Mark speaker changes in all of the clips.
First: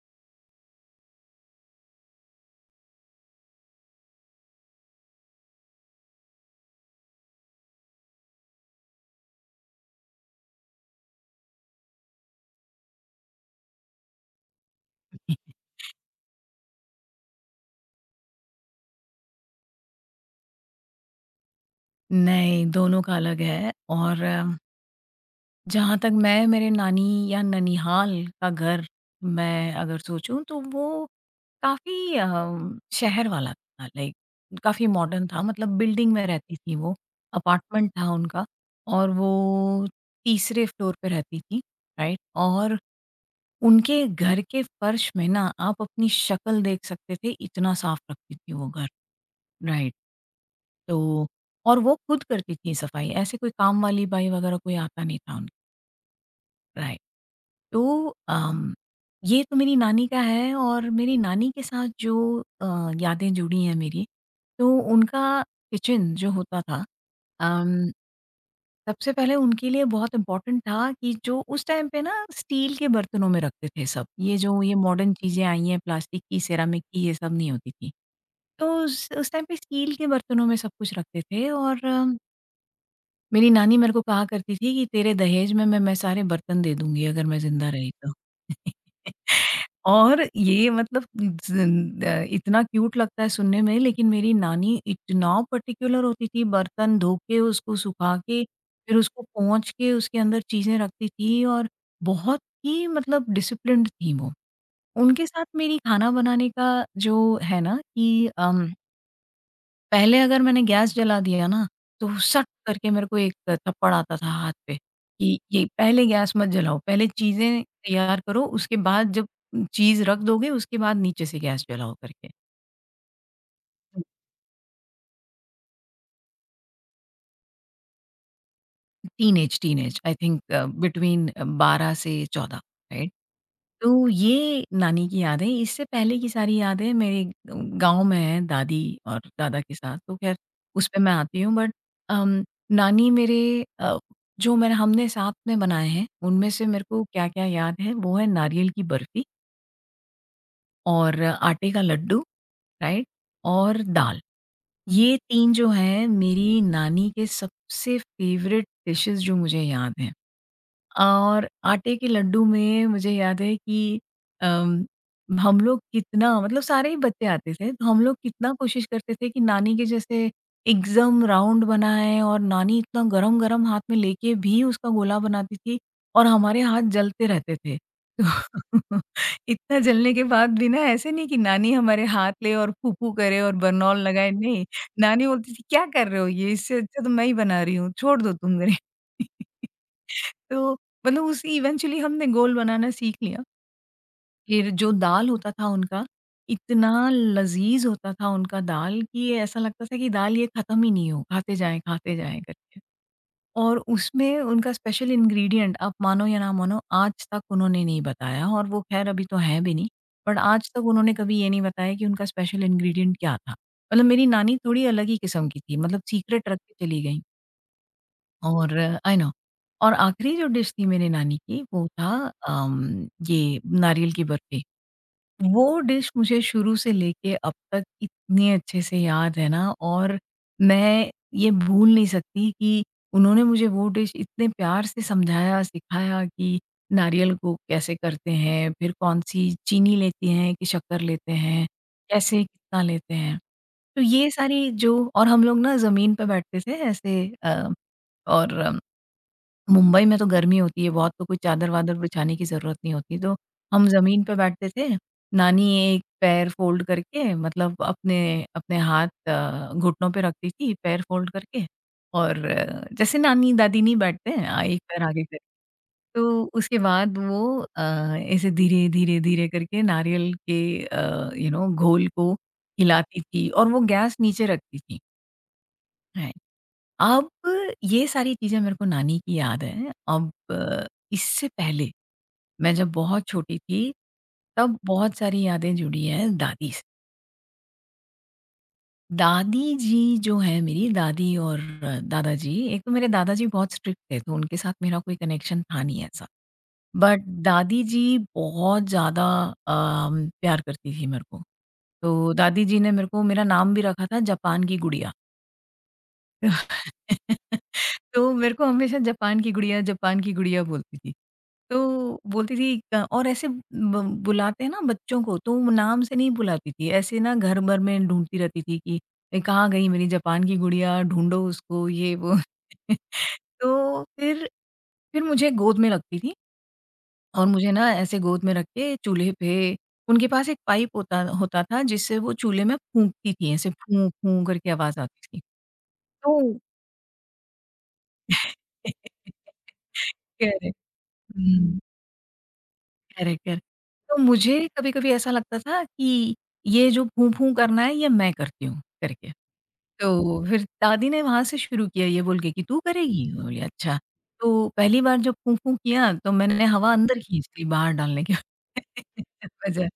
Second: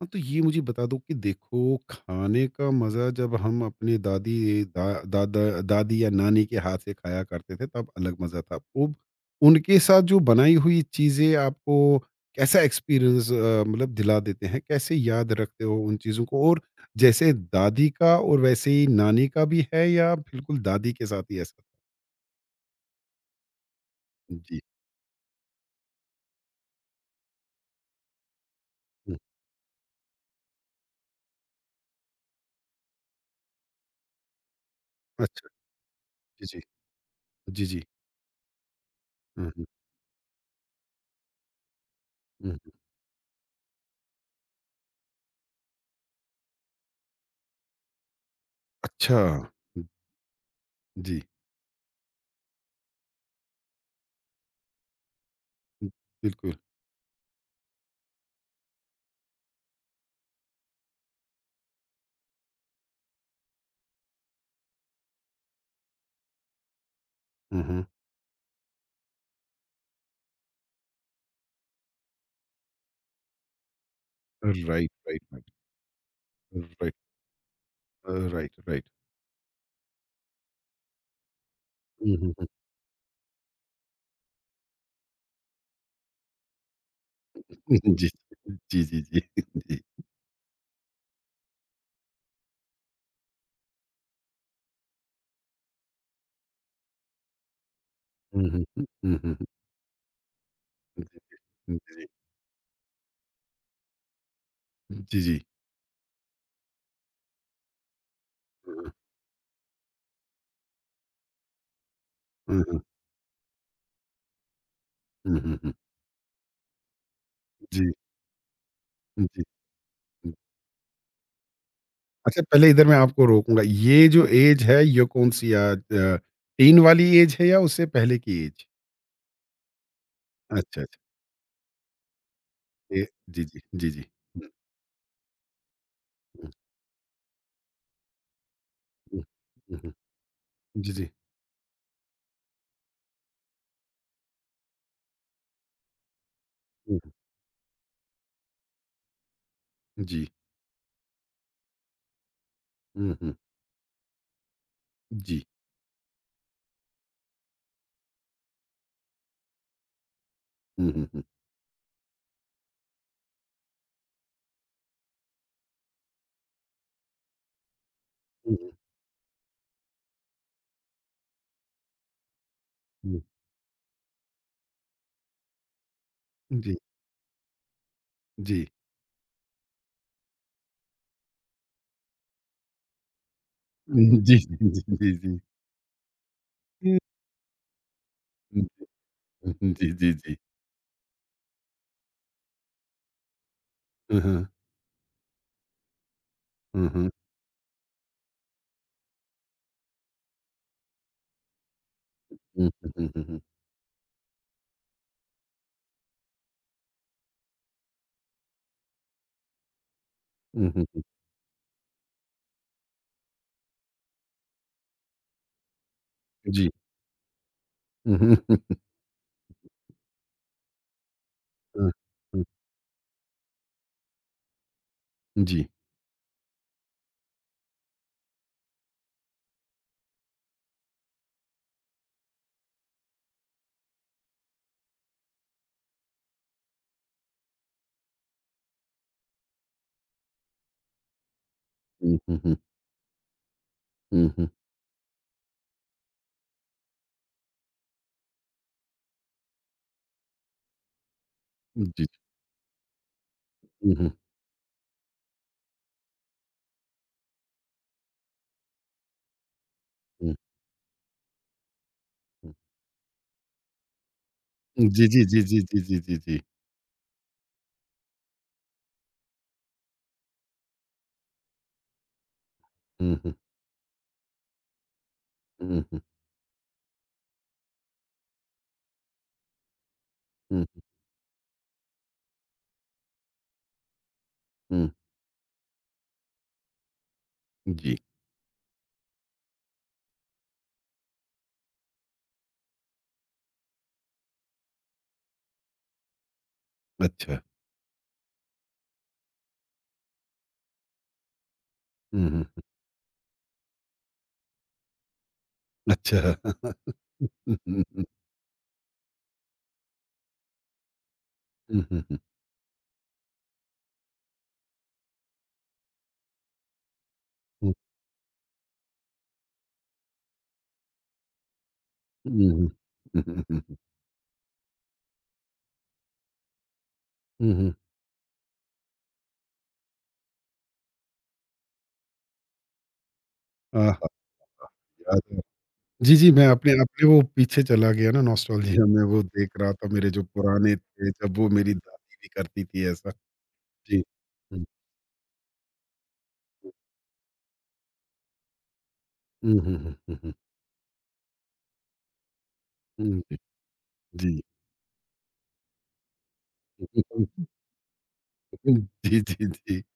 Speaker 1: हाँ, तो ये मुझे बता दो कि देखो, खाने का मज़ा जब हम अपने दादा दादी या नानी के हाथ से खाया करते थे तब अलग मज़ा था। वो उनके साथ जो बनाई हुई चीज़ें आपको कैसा एक्सपीरियंस मतलब दिला देते हैं, कैसे याद रखते हो उन चीज़ों को? और जैसे दादी का और वैसे ही नानी का भी है, या बिल्कुल दादी के साथ ही ऐसा?
Speaker 2: नहीं, दोनों का अलग है। और
Speaker 1: जी।
Speaker 2: जहाँ तक मैं, मेरे नानी या ननिहाल का घर,
Speaker 1: हम्म।
Speaker 2: मैं अगर सोचूँ तो वो काफ़ी शहर वाला था। लाइक काफ़ी मॉडर्न था,
Speaker 1: अच्छा।
Speaker 2: मतलब बिल्डिंग में
Speaker 1: जी
Speaker 2: रहती
Speaker 1: जी।
Speaker 2: थी वो।
Speaker 1: जी जी।
Speaker 2: अपार्टमेंट था उनका। और वो
Speaker 1: हम्म, हम्म,
Speaker 2: तीसरे फ्लोर पे रहती थी, राइट?
Speaker 1: हम्म।
Speaker 2: और उनके घर के फर्श में ना आप अपनी शक्ल देख सकते थे, इतना साफ रखती थी वो घर,
Speaker 1: अच्छा।
Speaker 2: राइट।
Speaker 1: जी।
Speaker 2: तो और वो खुद करती थी सफाई, ऐसे कोई काम वाली बाई वगैरह कोई आता नहीं था उन।
Speaker 1: बिल्कुल।
Speaker 2: राइट। तो अम, ये तो मेरी नानी का है। और मेरी नानी के साथ जो यादें जुड़ी हैं मेरी, तो उनका किचन जो होता था,
Speaker 1: हम्म,
Speaker 2: अम, सबसे पहले उनके लिए बहुत इम्पोर्टेंट था कि जो उस टाइम पे ना स्टील के बर्तनों में रखते थे सब। ये जो ये
Speaker 1: राइट
Speaker 2: मॉडर्न
Speaker 1: राइट।
Speaker 2: चीज़ें आई हैं प्लास्टिक की, सेरामिक
Speaker 1: राइट।
Speaker 2: की, ये सब नहीं होती थी।
Speaker 1: राइट,
Speaker 2: तो
Speaker 1: राइट।
Speaker 2: उस टाइम पे स्टील के बर्तनों में सब कुछ रखते थे और
Speaker 1: हुँ, हुँ, हुँ।
Speaker 2: मेरी नानी मेरे को कहा करती थी कि तेरे दहेज में मैं सारे बर्तन दे दूँगी अगर मैं ज़िंदा
Speaker 1: हुँ,
Speaker 2: रही
Speaker 1: जी,
Speaker 2: तो।
Speaker 1: जी। जी, जी, जी, जी।
Speaker 2: और ये मतलब इतना क्यूट लगता है सुनने में। लेकिन मेरी नानी इतना पर्टिकुलर होती थी, बर्तन धो के उसको सुखा के,
Speaker 1: हुँ, हुँ, हुँ।
Speaker 2: फिर
Speaker 1: हुँ,
Speaker 2: उसको
Speaker 1: हुँ, हुँ।
Speaker 2: पोंछ के उसके अंदर चीज़ें रखती
Speaker 1: जी,
Speaker 2: थी। और
Speaker 1: जी,
Speaker 2: बहुत ही मतलब डिसिप्लिन्ड थी वो।
Speaker 1: जी,
Speaker 2: उनके
Speaker 1: जी।
Speaker 2: साथ मेरी खाना बनाने का जो है ना कि अम
Speaker 1: हुँ,
Speaker 2: पहले अगर मैंने गैस जला दिया ना, तो सट
Speaker 1: हुँ, हुँ,
Speaker 2: करके मेरे को एक थप्पड़ आता था हाथ पे, कि
Speaker 1: हुँ, हुँ,
Speaker 2: ये
Speaker 1: हुँ।
Speaker 2: पहले गैस मत जलाओ, पहले चीज़ें
Speaker 1: जी,
Speaker 2: तैयार करो, उसके बाद
Speaker 1: जी,
Speaker 2: जब
Speaker 1: जी।
Speaker 2: चीज़ रख दोगे, उसके बाद नीचे से गैस जलाओ करके।
Speaker 1: अच्छा, पहले इधर मैं आपको रोकूँगा। ये जो एज है ये कौन-सी अ, टीन वाली एज है या उससे पहले की age?
Speaker 2: Teenage teenage I think.
Speaker 1: अच्छा, अच्छा।
Speaker 2: बिटवीन 12 से 14,
Speaker 1: ए
Speaker 2: राइट?
Speaker 1: जी, जी, जी, जी।
Speaker 2: तो
Speaker 1: हुँ,
Speaker 2: ये नानी की यादें, इससे पहले की
Speaker 1: हुँ,
Speaker 2: सारी यादें मेरे गाँव में हैं दादी और
Speaker 1: हुँ,
Speaker 2: दादा के
Speaker 1: हुँ, हुँ।
Speaker 2: साथ, तो ख़ैर
Speaker 1: जी,
Speaker 2: उसपे
Speaker 1: जी।
Speaker 2: मैं आती हूँ। बट अम, नानी मेरे अ, जो मैंने हमने साथ में बनाए हैं, उनमें से मेरे
Speaker 1: हुँ,
Speaker 2: को
Speaker 1: हुँ।
Speaker 2: क्या-क्या याद है, वो है नारियल की बर्फ़ी
Speaker 1: जी।
Speaker 2: और आटे का लड्डू, राइट?
Speaker 1: हुँ, हुँ।
Speaker 2: और दाल। ये
Speaker 1: जी।
Speaker 2: 3 जो हैं मेरी नानी के सबसे फ़ेवरेट डिशेज़ जो मुझे याद हैं।
Speaker 1: हुँ, हुँ, हुँ।
Speaker 2: और आटे के लड्डू में मुझे याद है कि अम, हम लोग कितना मतलब सारे ही बच्चे आते थे, तो हम लोग कितना
Speaker 1: हुँ, हुँ,
Speaker 2: कोशिश करते थे कि नानी के जैसे एकदम राउंड बनाएँ। और नानी इतना
Speaker 1: हुँ।
Speaker 2: गरम-गरम हाथ में लेके भी उसका गोला बनाती थी और हमारे
Speaker 1: जी,
Speaker 2: हाथ जलते रहते थे। तो
Speaker 1: जी।
Speaker 2: इतना जलने के बाद भी ना ऐसे नहीं कि नानी हमारे हाथ ले और फू-फू करे और बरनौल लगाए,
Speaker 1: जी,
Speaker 2: नहीं।
Speaker 1: जी, जी,
Speaker 2: नानी
Speaker 1: जी,
Speaker 2: बोलती थी, "क्या कर रहे हो ये? इससे अच्छा तो मैं ही बना रही हूँ, छोड़ दो तुम
Speaker 1: जी।
Speaker 2: मेरे।"
Speaker 1: जी, जी, जी।
Speaker 2: तो मतलब उसी इवेंचुअली हमने गोल बनाना सीख लिया।
Speaker 1: हुँ, हुँ।
Speaker 2: फिर जो दाल होता था उनका,
Speaker 1: हुँ,
Speaker 2: इतना
Speaker 1: हुँ।
Speaker 2: लज़ीज़ होता था उनका दाल कि ऐसा लगता था कि दाल ये ख़त्म ही नहीं हो, खाते जाएँ
Speaker 1: हुँ,
Speaker 2: करके।
Speaker 1: हुँ, हुँ, हुँ, हुँ।
Speaker 2: और उसमें उनका स्पेशल इंग्रीडिएंट आप मानो या ना मानो आज तक उन्होंने नहीं बताया। और वो ख़ैर अभी तो है भी नहीं। बट
Speaker 1: हुँ,
Speaker 2: आज
Speaker 1: हुँ,
Speaker 2: तक
Speaker 1: हुँ।
Speaker 2: उन्होंने कभी ये नहीं बताया कि उनका स्पेशल इंग्रीडिएंट क्या था। मतलब मेरी नानी थोड़ी अलग ही किस्म की थी, मतलब सीक्रेट रख
Speaker 1: जी।
Speaker 2: के चली गई।
Speaker 1: हुँ, हुँ, हुँ।
Speaker 2: और आई नो और आखिरी जो डिश थी मेरी नानी की, वो था
Speaker 1: हुँ, हुँ।
Speaker 2: ये नारियल की बर्फ़ी।
Speaker 1: जी।
Speaker 2: वो डिश मुझे शुरू से लेके अब तक इतने अच्छे से याद है ना। और मैं ये भूल नहीं सकती कि उन्होंने मुझे वो डिश इतने प्यार से समझाया, सिखाया कि नारियल को कैसे करते हैं, फिर कौन-सी चीनी लेते हैं कि शक्कर लेते हैं,
Speaker 1: हुँ, हुँ,
Speaker 2: कैसे
Speaker 1: हुँ।
Speaker 2: कितना लेते हैं। तो
Speaker 1: हुँ,
Speaker 2: ये
Speaker 1: हुँ।
Speaker 2: सारी जो। और हम लोग ना ज़मीन पे बैठते थे ऐसे और मुंबई में तो गर्मी होती है बहुत, तो कोई चादर-वादर
Speaker 1: जी।
Speaker 2: बिछाने की ज़रूरत नहीं होती, तो हम
Speaker 1: हुँ, हुँ,
Speaker 2: ज़मीन पे बैठते थे। नानी एक पैर फ़ोल्ड करके, मतलब अपने अपने हाथ घुटनों पे
Speaker 1: हुँ,
Speaker 2: रखती थी, पैर फ़ोल्ड करके। और
Speaker 1: हुँ।
Speaker 2: जैसे नानी-दादी नहीं बैठते हैं एक पैर
Speaker 1: जी, जी,
Speaker 2: आगे करके।
Speaker 1: जी, जी, जी, जी, जी, जी।
Speaker 2: तो उसके बाद वो ऐसे धीरे, धीरे, धीरे करके नारियल के घोल को
Speaker 1: हुँ,
Speaker 2: हिलाती
Speaker 1: हुँ।
Speaker 2: थी और वो गैस नीचे रखती थी।
Speaker 1: हुँ, हुँ।
Speaker 2: अब ये सारी चीज़ें मेरे को नानी की याद है। अब
Speaker 1: हुँ,
Speaker 2: इससे पहले मैं जब बहुत छोटी थी, तब
Speaker 1: हुँ।
Speaker 2: बहुत सारी यादें जुड़ी हैं दादी से।
Speaker 1: जी।
Speaker 2: दादी जी जो हैं मेरी दादी और दादाजी, एक तो मेरे दादाजी बहुत स्ट्रिक्ट थे, तो उनके साथ मेरा कोई कनेक्शन था नहीं ऐसा। बट
Speaker 1: अच्छा।
Speaker 2: दादी जी बहुत ज़्यादा प्यार करती थी मेरे को।
Speaker 1: हुँ,
Speaker 2: तो
Speaker 1: हुँ।
Speaker 2: दादी जी ने मेरे को मेरा नाम भी रखा था जापान की गुड़िया।
Speaker 1: अच्छा। हुँ, हुँ, हुँ।
Speaker 2: तो मेरे को हमेशा जापान की गुड़िया बोलती थी।
Speaker 1: हुँ, हुँ, हुँ।
Speaker 2: तो बोलती थी क और ऐसे ब बुलाते हैं ना बच्चों को, तो वो नाम से नहीं बुलाती थी, ऐसे ना घर
Speaker 1: हुँ,
Speaker 2: भर में ढूँढती रहती थी कि कहाँ गई मेरी जापान की गुड़िया, ढूँढो उसको ये वो।
Speaker 1: हुँ, हुँ। हुँ, हुँ, हुँ।
Speaker 2: तो फिर मुझे गोद में रखती थी। और
Speaker 1: हुँ,
Speaker 2: मुझे
Speaker 1: हुँ।
Speaker 2: ना ऐसे गोद में रख के चूल्हे पे उनके पास एक पाइप होता होता था, जिससे वो चूल्हे में फूँकती थी, ऐसे
Speaker 1: आहा!
Speaker 2: फूँ, फूँ करके आवाज़
Speaker 1: याद
Speaker 2: आती
Speaker 1: है।
Speaker 2: थी।
Speaker 1: जी, जी, मैं
Speaker 2: तो
Speaker 1: अपने अपने वो पीछे चला गया ना नॉस्टैल्जिया में, वो देख रहा था मेरे जो पुराने
Speaker 2: करेक्ट,
Speaker 1: थे, जब वो मेरी
Speaker 2: हुँ,
Speaker 1: दादी भी करती थी ऐसा।
Speaker 2: Correct, correct.
Speaker 1: जी।
Speaker 2: तो
Speaker 1: हुँ,
Speaker 2: मुझे कभी-कभी ऐसा लगता था कि
Speaker 1: हुँ।
Speaker 2: ये जो फूँ-फूँ करना है, ये मैं करती हूँ, करके।
Speaker 1: हुँ, हुँ, हुँ, हुँ, हुँ।
Speaker 2: तो फिर दादी ने वहाँ से शुरू किया, ये बोल के कि तू
Speaker 1: हुँ,
Speaker 2: करेगी?
Speaker 1: जी,
Speaker 2: मैं बोली अच्छा।
Speaker 1: जी।
Speaker 2: तो पहली बार जब फूँ-फूँ किया तो मैंने हवा अंदर खींच ली बाहर डालने के
Speaker 1: जी, जी, जी।
Speaker 2: वजह।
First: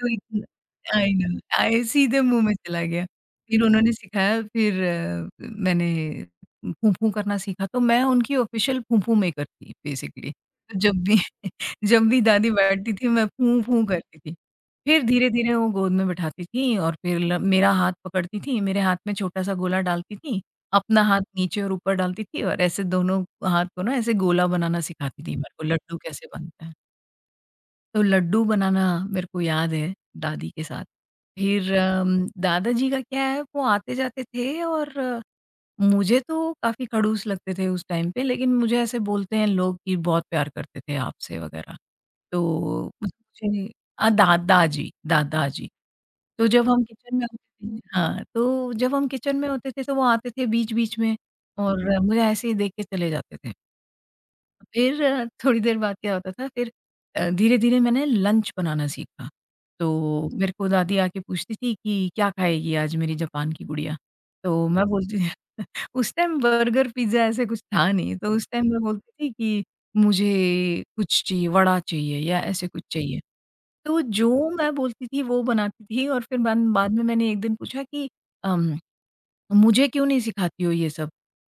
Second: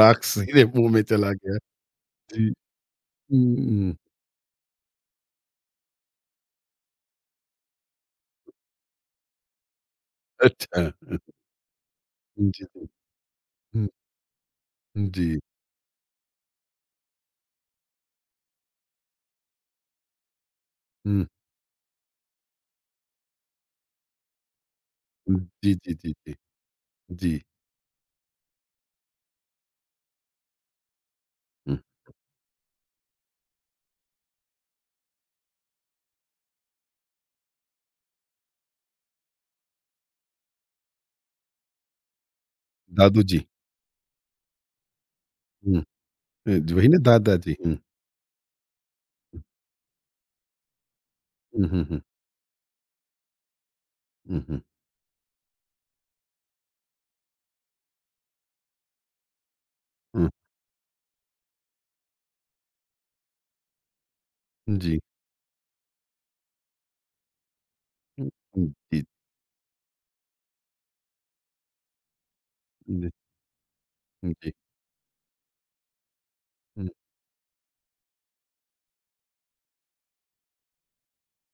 Speaker 2: तो
Speaker 1: सीधे मुँह
Speaker 2: इतना
Speaker 1: में चला गया।
Speaker 2: आई सीधे मुँह में
Speaker 1: जी।
Speaker 2: चला गया। फिर उन्होंने
Speaker 1: हुँ,
Speaker 2: सिखाया। फिर मैंने फूँ-फूँ करना सीखा तो मैं उनकी ऑफ़िशियल फूँ-फूँ मेकर थी बेसिकली। तो
Speaker 1: अच्छा।
Speaker 2: जब भी जब भी दादी
Speaker 1: जी, जी।
Speaker 2: बैठती थी मैं फूँ-फूँ
Speaker 1: हुँ,
Speaker 2: करती थी। फिर
Speaker 1: जी।
Speaker 2: धीरे-धीरे वो गोद में बिठाती थीं और फिर ल मेरा हाथ पकड़ती थीं, मेरे हाथ में छोटा-सा गोला डालती थीं, अपना हाथ
Speaker 1: हुँ,
Speaker 2: नीचे और ऊपर डालती थीं और ऐसे दोनों हाथ को ना ऐसे गोला बनाना सिखाती थीं मेरे को,
Speaker 1: जी, जी,
Speaker 2: लड्डू
Speaker 1: जी,
Speaker 2: कैसे
Speaker 1: जी।
Speaker 2: बनता है।
Speaker 1: जी,
Speaker 2: तो लड्डू बनाना मेरे को याद है दादी के साथ। फिर
Speaker 1: हुँ,
Speaker 2: दादाजी का क्या है, वो आते-जाते थे और मुझे तो काफ़ी खड़ूस लगते थे उस टाइम पे, लेकिन मुझे ऐसे बोलते हैं लोग कि बहुत प्यार करते थे आपसे वग़ैरह। तो
Speaker 1: दादू जी।
Speaker 2: मुझे अ, दा दाजी दादाजी।
Speaker 1: हुँ,
Speaker 2: तो जब हम
Speaker 1: वही ना
Speaker 2: किचन में
Speaker 1: दादा जी।
Speaker 2: होते
Speaker 1: हुँ,
Speaker 2: थे हाँ, तो जब हम किचन में होते थे तो वो आते थे बीच-बीच में
Speaker 1: हुँ,
Speaker 2: और
Speaker 1: हुँ,
Speaker 2: मुझे ऐसे ही देख के चले जाते थे।
Speaker 1: हुँ, हुँ,
Speaker 2: फिर थोड़ी देर बाद क्या होता था, फिर धीरे-धीरे मैंने लंच बनाना सीखा।
Speaker 1: हुँ,
Speaker 2: तो मेरे को दादी आके पूछती थी कि, "क्या खाएगी आज मेरी जापान की गुड़िया?" तो
Speaker 1: हुँ,
Speaker 2: मैं
Speaker 1: जी।
Speaker 2: बोलती। उस टाइम बर्गर, पिज़्ज़ा ऐसे कुछ था नहीं,
Speaker 1: हुँ,
Speaker 2: तो उस टाइम
Speaker 1: हुँ,
Speaker 2: मैं
Speaker 1: जी,
Speaker 2: बोलती थी कि मुझे कुछ चाहिए, वड़ा चाहिए या ऐसे कुछ
Speaker 1: जी,
Speaker 2: चाहिए। तो जो
Speaker 1: जी।
Speaker 2: मैं बोलती थी वो बनाती थी। और फिर बाद
Speaker 1: हुँ,
Speaker 2: बाद में मैंने एक दिन पूछा कि अम, मुझे क्यों नहीं सिखाती हो ये सब?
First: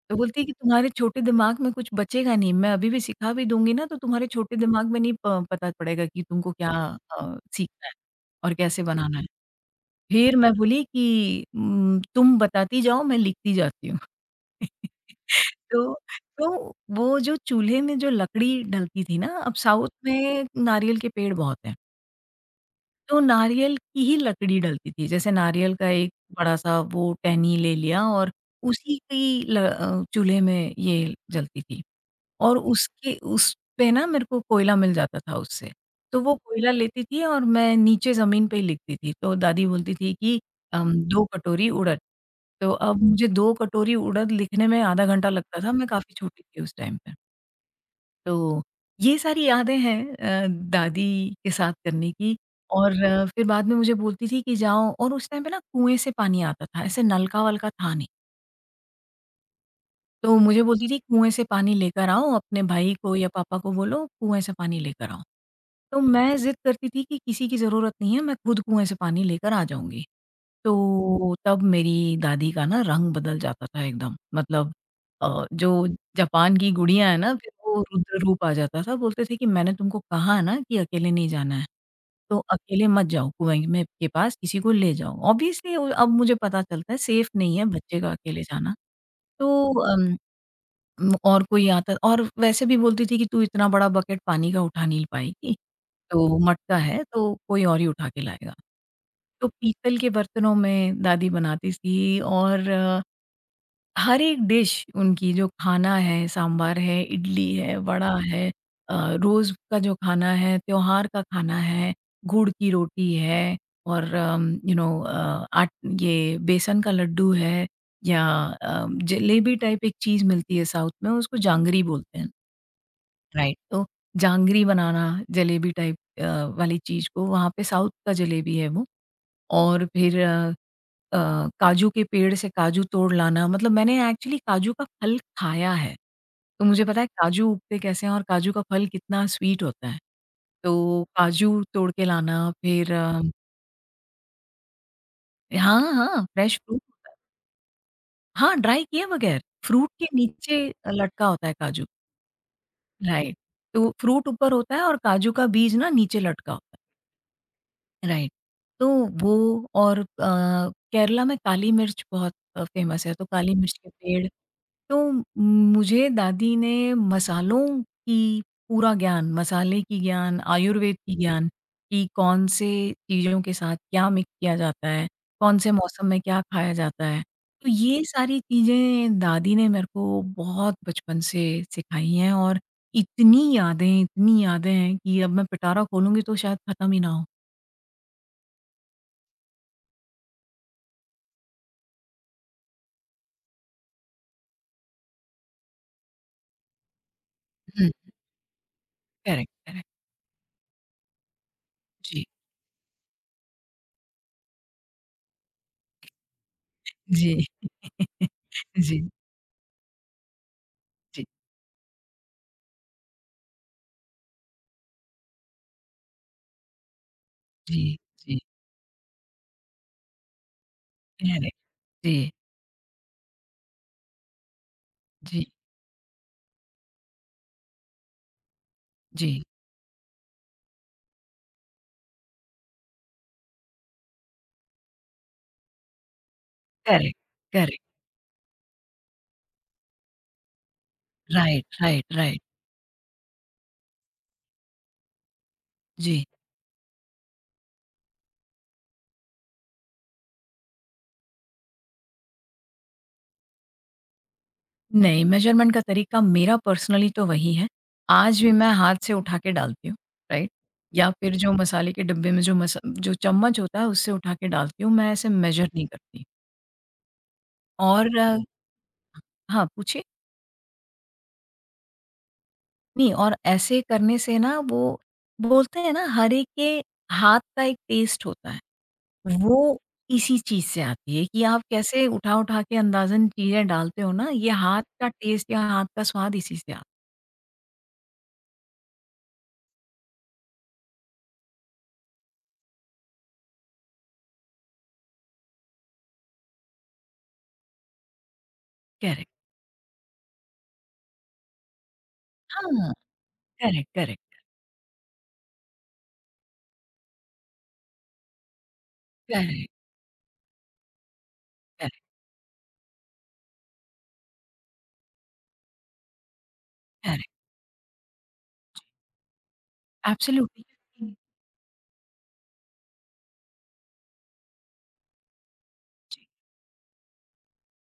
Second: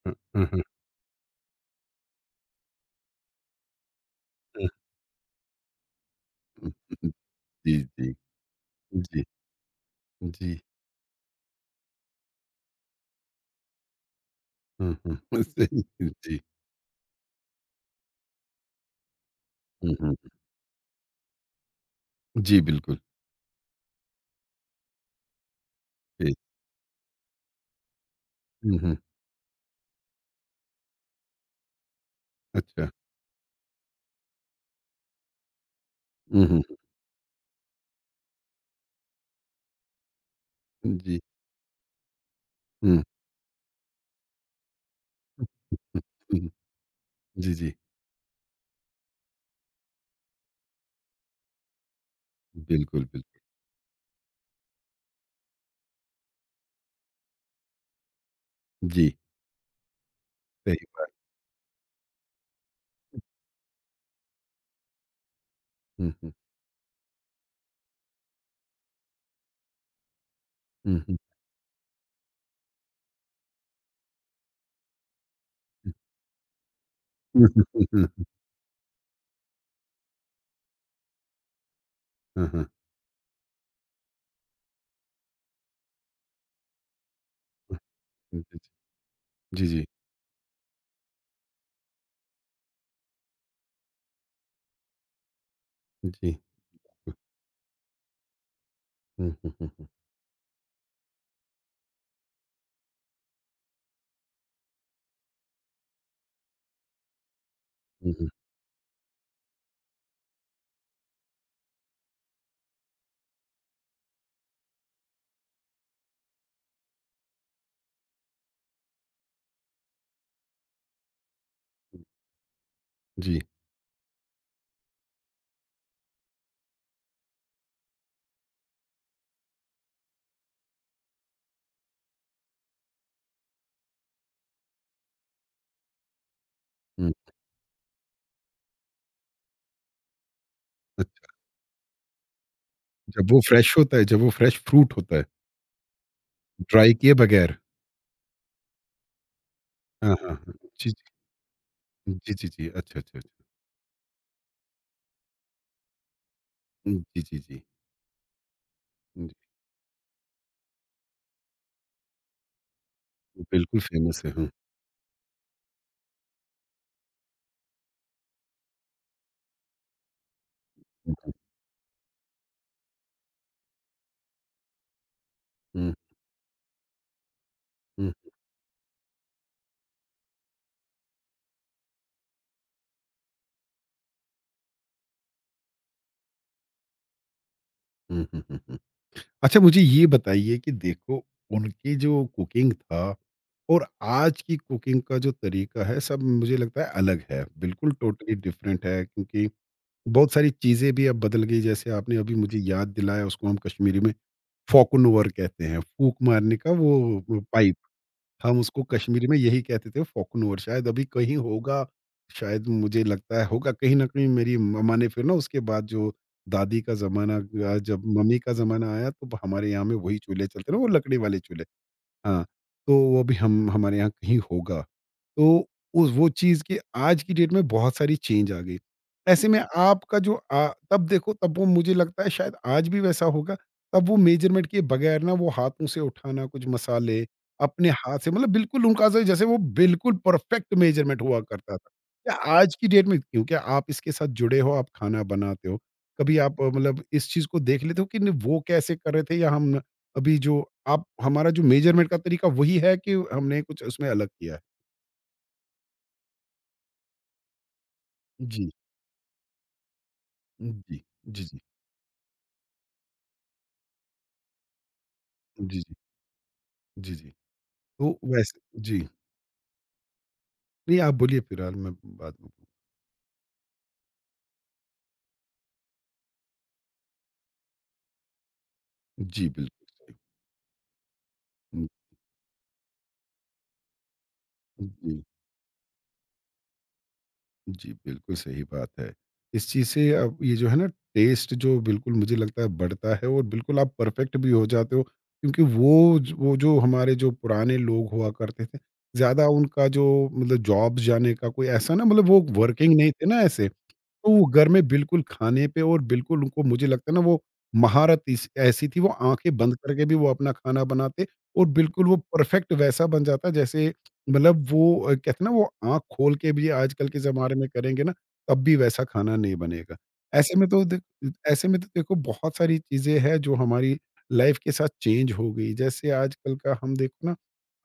Speaker 1: हुँ,
Speaker 2: तो बोलती
Speaker 1: हुँ,
Speaker 2: है कि
Speaker 1: हुँ,
Speaker 2: तुम्हारे छोटे दिमाग में कुछ बचेगा नहीं, मैं अभी भी सिखा भी दूँगी ना तो तुम्हारे छोटे
Speaker 1: हुँ,
Speaker 2: दिमाग में नहीं प पता पड़ेगा कि तुमको क्या
Speaker 1: हुँ, हुँ, जी,
Speaker 2: सीखना है
Speaker 1: जी,
Speaker 2: और कैसे बनाना
Speaker 1: जी,
Speaker 2: है। फिर मैं
Speaker 1: जी,
Speaker 2: बोली कि तुम बताती जाओ मैं लिखती जाती हूँ।
Speaker 1: हुँ, हुँ, सही
Speaker 2: तो
Speaker 1: जी,
Speaker 2: तो वो जो चूल्हे में जो लकड़ी डलती थी ना, अब साउथ
Speaker 1: हुँ, हुँ,
Speaker 2: में नारियल के पेड़ बहुत हैं।
Speaker 1: जी, बिल्कुल,
Speaker 2: तो नारियल की ही लकड़ी डलती थी। जैसे नारियल का एक
Speaker 1: जी,
Speaker 2: बड़ा-सा वो टहनी ले लिया और
Speaker 1: हुँ, हुँ,
Speaker 2: उसी की चूल्हे में ये जलती थी। और
Speaker 1: अच्छा,
Speaker 2: उसके उसपे ना मेरे को कोयला मिल जाता था उससे। तो वो
Speaker 1: हुँ, हुँ,
Speaker 2: कोयला लेती थी और मैं नीचे ज़मीन पे ही लिखती थी। तो दादी बोलती थी कि
Speaker 1: जी,
Speaker 2: 2 कटोरी उड़द। तो
Speaker 1: हुँ,
Speaker 2: अब मुझे 2 कटोरी उड़द लिखने में आधा घंटा लगता था, मैं काफ़ी छोटी
Speaker 1: हुँ,
Speaker 2: थी उस टाइम पे।
Speaker 1: जी, जी,
Speaker 2: तो ये सारी यादें हैं दादी के साथ करने की। और
Speaker 1: बिल्कुल, बिल्कुल,
Speaker 2: फिर बाद में मुझे बोलती थी कि जाओ, और उस टाइम पे ना कुएँ से पानी आता था, ऐसे नलका-वलका था नहीं।
Speaker 1: जी,
Speaker 2: तो मुझे
Speaker 1: सही
Speaker 2: बोलती थी
Speaker 1: बात,
Speaker 2: कुएँ से पानी लेकर आओ, अपने भाई को या पापा को बोलो कुएँ से पानी लेकर आओ। तो
Speaker 1: हुँ, हुँ,
Speaker 2: मैं ज़िद करती थी कि किसी की ज़रूरत नहीं है, मैं खुद कुएँ से पानी लेकर आ जाऊँगी।
Speaker 1: हुँ, हुँ,
Speaker 2: तो तब मेरी दादी का ना रंग बदल जाता था एकदम। मतलब जो
Speaker 1: हुँ,
Speaker 2: जापान की गुड़िया है ना,
Speaker 1: हुँ,
Speaker 2: फिर वो
Speaker 1: हुँ,
Speaker 2: रुद्र
Speaker 1: हुँ,
Speaker 2: रूप आ जाता था। बोलते थे कि मैंने तुमको कहा ना कि अकेले नहीं जाना है, तो
Speaker 1: हाँ, हाँ,
Speaker 2: अकेले मत जाओ कुएँ में के पास, किसी को ले जाओ। ऑब्वियसली अब मुझे पता चलता है सेफ नहीं है
Speaker 1: हाँ,
Speaker 2: बच्चे का अकेले जाना। तो
Speaker 1: जी, जी,
Speaker 2: और कोई आता। और वैसे भी बोलती थी कि तू इतना बड़ा बकेट पानी का उठा नहीं पाएगी,
Speaker 1: जी,
Speaker 2: तो मटका है तो कोई और ही उठा के लाएगा।
Speaker 1: हुँ,
Speaker 2: तो
Speaker 1: हुँ, हुँ,
Speaker 2: पीतल के बर्तनों में दादी बनाती थी। और हर एक डिश उनकी जो खाना है, सांभर है, इडली है,
Speaker 1: हुँ,
Speaker 2: वड़ा
Speaker 1: हुँ,
Speaker 2: है, अ, रोज़ का जो खाना है, त्योहार का खाना है, गुड़ की रोटी है और अम, यू नो अ, आट ये बेसन का लड्डू है, या अ, जलेबी टाइप एक चीज़ मिलती है साउथ में उसको जांगरी बोलते हैं,
Speaker 1: जी,
Speaker 2: राइट। तो जांगरी बनाना, जलेबी टाइप वाली चीज़ को वहाँ पे साउथ का जलेबी है वो। और फिर अ, काजू के पेड़ से काजू तोड़ लाना, मतलब मैंने एक्चुअली काजू का फल खाया है। तो मुझे पता है
Speaker 1: हुँ,
Speaker 2: काजू उगते कैसे हैं और काजू का फल कितना स्वीट होता है। तो
Speaker 1: अच्छा,
Speaker 2: काजू तोड़ के लाना, फिर
Speaker 1: जब वो फ्रेश होता है, जब वो फ्रेश फ्रूट होता है,
Speaker 2: हाँ, हाँ, फ्रेश फ्रूट
Speaker 1: ड्राई
Speaker 2: होता
Speaker 1: किए
Speaker 2: है।
Speaker 1: बगैर,
Speaker 2: हाँ, ड्राई किए बगैर फ्रूट के
Speaker 1: हाँ, हाँ, हाँ,
Speaker 2: नीचे
Speaker 1: जी, जी,
Speaker 2: लटका होता है काजू,
Speaker 1: जी, जी, जी, अच्छा, अच्छा,
Speaker 2: राइट।
Speaker 1: अच्छा,
Speaker 2: तो फ्रूट ऊपर होता है और काजू का बीज ना नीचे लटका होता है।
Speaker 1: जी, जी, जी।
Speaker 2: राइट। तो वो और केरला में काली मिर्च बहुत फ़ेमस है, तो काली मिर्च
Speaker 1: बिल्कुल
Speaker 2: के
Speaker 1: फ़ेमस
Speaker 2: पेड़।
Speaker 1: है। हुँ,
Speaker 2: तो मुझे दादी ने मसालों की पूरा ज्ञान, मसाले की ज्ञान, आयुर्वेद की
Speaker 1: हुँ,
Speaker 2: ज्ञान, कि कौन से चीज़ों के साथ क्या मिक्स किया जाता है, कौन से
Speaker 1: हुँ,
Speaker 2: मौसम में क्या खाया जाता है। तो ये
Speaker 1: हुँ,
Speaker 2: सारी चीज़ें दादी ने मेरे को बहुत बचपन से सिखाई हैं। और इतनी यादें हैं कि अब मैं पिटारा खोलूँगी तो शायद खत्म ही ना हो।
Speaker 1: हुँ, हुँ, हुँ, हुँ। अच्छा, मुझे ये बताइए कि देखो, उनकी जो कुकिंग था और आज की कुकिंग का जो तरीका है, सब मुझे लगता है अलग है। बिल्कुल टोटली डिफरेंट है, क्योंकि
Speaker 2: करेक्ट, करेक्ट।
Speaker 1: बहुत सारी चीज़ें भी अब बदल गई। जैसे आपने
Speaker 2: जी,
Speaker 1: अभी मुझे याद दिलाया, उसको हम कश्मीरी में फ़ोकन ओवर कहते हैं, फूक मारने का वो
Speaker 2: जी।
Speaker 1: पाइप। हम उसको
Speaker 2: जी,
Speaker 1: कश्मीरी में यही कहते थे फ़ोकनोर, शायद अभी
Speaker 2: जी,
Speaker 1: कहीं होगा, शायद मुझे लगता है होगा कहीं न कहीं। मेरी मम्मा ने फिर ना, उसके बाद जो दादी का ज़माना,
Speaker 2: जी,
Speaker 1: जब मम्मी
Speaker 2: जी।
Speaker 1: का ज़माना आया तो हमारे यहाँ में वही चूल्हे चलते ना, वो लकड़ी वाले
Speaker 2: करेक्ट,
Speaker 1: चूल्हे।
Speaker 2: जी,
Speaker 1: हाँ, तो वो भी हम हमारे यहाँ कहीं होगा।
Speaker 2: जी,
Speaker 1: तो उस वो चीज़ की आज की डेट में बहुत सारी चेंज आ गई।
Speaker 2: जी।
Speaker 1: ऐसे में आपका जो तब देखो, तब वो मुझे लगता है शायद आज भी वैसा होगा, तब वो मेज़रमेंट किए बगैर ना, वो हाथों से उठाना कुछ
Speaker 2: करेक्ट,
Speaker 1: मसाले,
Speaker 2: करेक्ट।
Speaker 1: अपने हाथ से, मतलब बिल्कुल उनका ज जैसे वो बिल्कुल परफेक्ट मेज़रमेंट हुआ
Speaker 2: राइट,
Speaker 1: करता था।
Speaker 2: राइट,
Speaker 1: क्या
Speaker 2: राइट।
Speaker 1: आज की डेट में, क्योंकि आप इसके साथ जुड़े हो, आप खाना बनाते हो,
Speaker 2: जी।
Speaker 1: कभी आप मतलब इस चीज़ को देख लेते हो कि नहीं वो कैसे कर रहे थे, या हम अभी जो आप हमारा जो मेज़रमेंट का तरीका वही है, कि हमने कुछ उसमें अलग किया है?
Speaker 2: नहीं, मेजरमेंट का तरीका मेरा पर्सनली तो वही है। आज भी
Speaker 1: जी।
Speaker 2: मैं हाथ से उठा के डालती हूँ, राइट?
Speaker 1: जी।
Speaker 2: या फिर
Speaker 1: जी,
Speaker 2: जो
Speaker 1: जी।
Speaker 2: मसाले के डिब्बे में जो मसा जो चम्मच होता है उससे उठा के डालती हूँ, मैं ऐसे मेजर
Speaker 1: जी,
Speaker 2: नहीं
Speaker 1: जी।
Speaker 2: करती।
Speaker 1: जी, जी।
Speaker 2: और
Speaker 1: तो वैसे जी।
Speaker 2: हाँ, पूछिए?
Speaker 1: नहीं, आप बोलिए, फिलहाल मैं बाद में।
Speaker 2: नहीं, और ऐसे करने से ना वो बोलते हैं ना हर एक के हाथ का एक टेस्ट होता है।
Speaker 1: जी,
Speaker 2: वो
Speaker 1: बिल्कुल सही।
Speaker 2: इसी चीज़ से आती है कि आप
Speaker 1: हुँ,
Speaker 2: कैसे उठा-उठा के अंदाज़न चीज़ें डालते हो ना, ये हाथ का
Speaker 1: जी।
Speaker 2: टेस्ट या हाथ का स्वाद इसी से आता है।
Speaker 1: जी, बिल्कुल सही बात है। इस चीज़ से, अब ये जो है ना टेस्ट, जो बिल्कुल मुझे लगता है बढ़ता है, और बिल्कुल आप परफेक्ट भी हो जाते हो, क्योंकि वो ज वो जो हमारे जो पुराने लोग हुआ करते थे,
Speaker 2: करेक्ट,
Speaker 1: ज़्यादा उनका जो, मतलब जॉब्स जाने का कोई ऐसा ना, मतलब वो
Speaker 2: हाँ,
Speaker 1: वर्किंग नहीं थे ना ऐसे।
Speaker 2: करेक्ट,
Speaker 1: तो
Speaker 2: करेक्ट,
Speaker 1: वो घर में बिल्कुल खाने पे, और बिल्कुल उनको मुझे लगता है ना वो महारत इस ऐसी थी, वो आँखें
Speaker 2: करेक्ट,
Speaker 1: बंद करके भी वो अपना खाना बनाते और
Speaker 2: करेक्ट,
Speaker 1: बिल्कुल वो परफेक्ट वैसा बन जाता जैसे, मतलब वो कहते हैं ना, वो आँख खोल के भी आजकल के
Speaker 2: करेक्ट,
Speaker 1: ज़माने में करेंगे ना, तब भी वैसा खाना नहीं बनेगा। ऐसे
Speaker 2: एब्सोल्युटली।
Speaker 1: में तो देख
Speaker 2: हुँ,
Speaker 1: ऐसे में तो देखो, बहुत सारी चीज़ें हैं जो हमारी लाइफ़ के साथ चेंज हो गई। जैसे
Speaker 2: जी,
Speaker 1: आजकल का हम देखो ना,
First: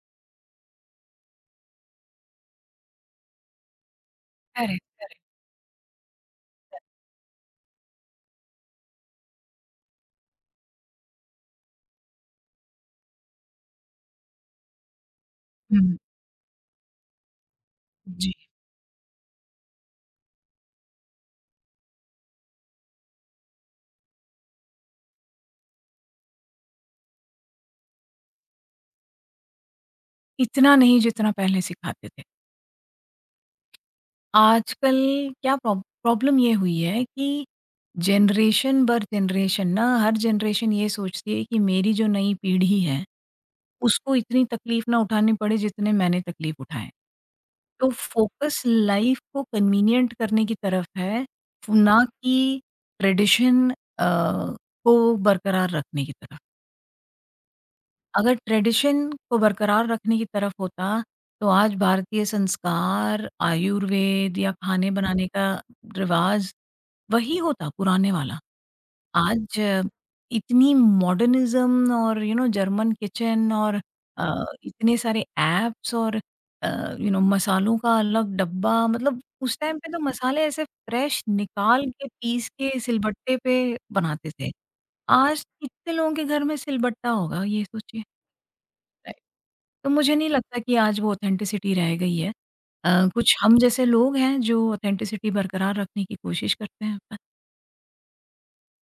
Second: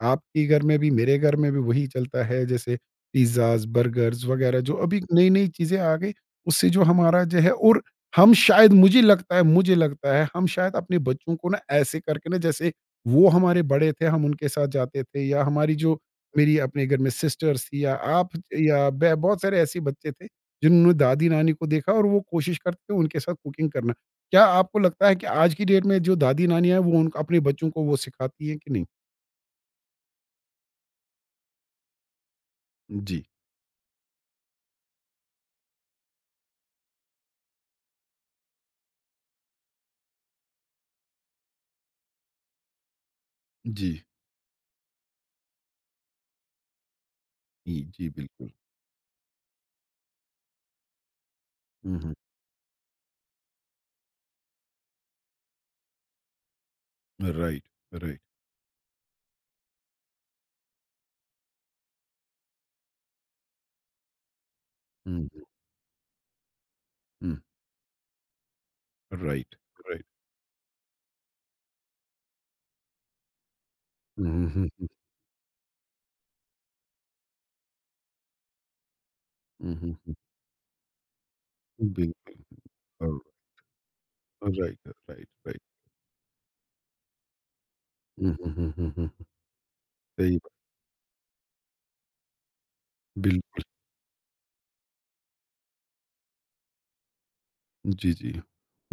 Speaker 1: आपके घर में भी मेरे घर में भी वही चलता है, जैसे पिज़्ज़ाज़, बर्गर्स वग़ैरह जो
Speaker 2: करेक्ट,
Speaker 1: अभी
Speaker 2: करेक्ट,
Speaker 1: नई-नई चीज़ें आ गई, उससे जो हमारा जो है। और हम शायद, मुझे लगता है, हम शायद अपने बच्चों को ना ऐसे करके ना, जैसे वो हमारे बड़े थे हम उनके साथ जाते थे, या हमारी जो,
Speaker 2: हुँ,
Speaker 1: मेरी अपने घर में सिस्टर्स थी, या आप,
Speaker 2: जी।
Speaker 1: या बहुत सारे ऐसे बच्चे थे जिन्होंने दादी नानी को देखा और वो कोशिश करते थे उनके साथ कुकिंग करना। क्या आपको लगता है कि आज की डेट में जो दादी नानी है वो उन अपने बच्चों को वो सिखाती है कि नहीं?
Speaker 2: इतना नहीं जितना पहले सिखाते थे।
Speaker 1: जी,
Speaker 2: आजकल क्या प्रॉब्लम ये हुई है कि जनरेशन बर जनरेशन ना हर जनरेशन ये सोचती है कि मेरी जो नई पीढ़ी है,
Speaker 1: जी,
Speaker 2: उसको इतनी तकलीफ़ ना उठानी पड़े जितने मैंने तकलीफ़ उठाएँ।
Speaker 1: जी,
Speaker 2: तो
Speaker 1: जी। बिल्कुल।
Speaker 2: फोकस लाइफ को कन्वीनिएंट करने की तरफ है, ना
Speaker 1: हम्म,
Speaker 2: कि ट्रेडिशन को बरकरार रखने की तरफ।
Speaker 1: Right right.
Speaker 2: अगर ट्रेडिशन को बरकरार रखने की तरफ होता, तो आज भारतीय संस्कार, आयुर्वेद या खाने बनाने
Speaker 1: हम्म,
Speaker 2: का रिवाज,
Speaker 1: हम्म,
Speaker 2: वही होता पुराने वाला।
Speaker 1: राइट
Speaker 2: आज
Speaker 1: राइट।
Speaker 2: इतनी मॉडर्निज़्म और जर्मन किचन और
Speaker 1: हम्म।
Speaker 2: इतने सारे ऐप्स और मसालों का अलग डब्बा, मतलब उस
Speaker 1: हुँ,
Speaker 2: टाइम पे
Speaker 1: हुँ,
Speaker 2: तो
Speaker 1: हुँ।
Speaker 2: मसाले ऐसे फ्रेश निकाल के
Speaker 1: बिल्कुल।
Speaker 2: पीस के सिलबट्टे पे बनाते थे।
Speaker 1: राइट, राइट,
Speaker 2: आज
Speaker 1: राइट।
Speaker 2: कितने लोगों के घर में सिलबट्टा होगा ये सोचिए।
Speaker 1: हुँ, हुँ, हुँ, हुँ, हुँ।
Speaker 2: राइट। तो मुझे नहीं
Speaker 1: सही बात।
Speaker 2: लगता कि आज वो ऑथेंटिसिटी रह गई है। कुछ हम
Speaker 1: बिल्कुल।
Speaker 2: जैसे लोग हैं जो ऑथेंटिसिटी बरकरार रखने की कोशिश करते हैं।
Speaker 1: जी, जी।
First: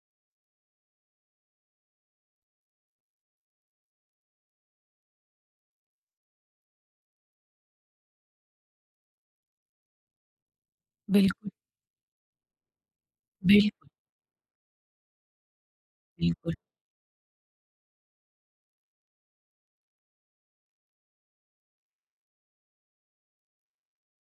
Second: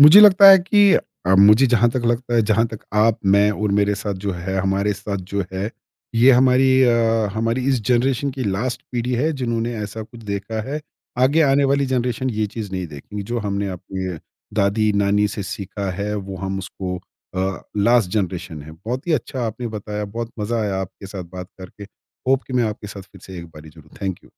Speaker 1: मुझे लगता है कि, मुझे जहाँ तक लगता है, जहाँ तक आप, मैं और मेरे साथ जो है, हमारे साथ जो है, ये हमारी हमारी इस जनरेशन की लास्ट पीढ़ी है जिन्होंने ऐसा कुछ देखा है। आगे
Speaker 2: बिल्कुल,
Speaker 1: आने वाली जनरेशन ये चीज़ नहीं देखेंगी, जो हमने
Speaker 2: बिल्कुल,
Speaker 1: अपने दादी-नानी से सीखा है वो
Speaker 2: बिल्कुल।
Speaker 1: हम उसको लास्ट जनरेशन है। बहुत ही अच्छा आपने बताया, बहुत मज़ा आया आपके साथ बात करके। होप कि मैं आपके साथ फिर से एक बारी जुड़ूँ। Thank you.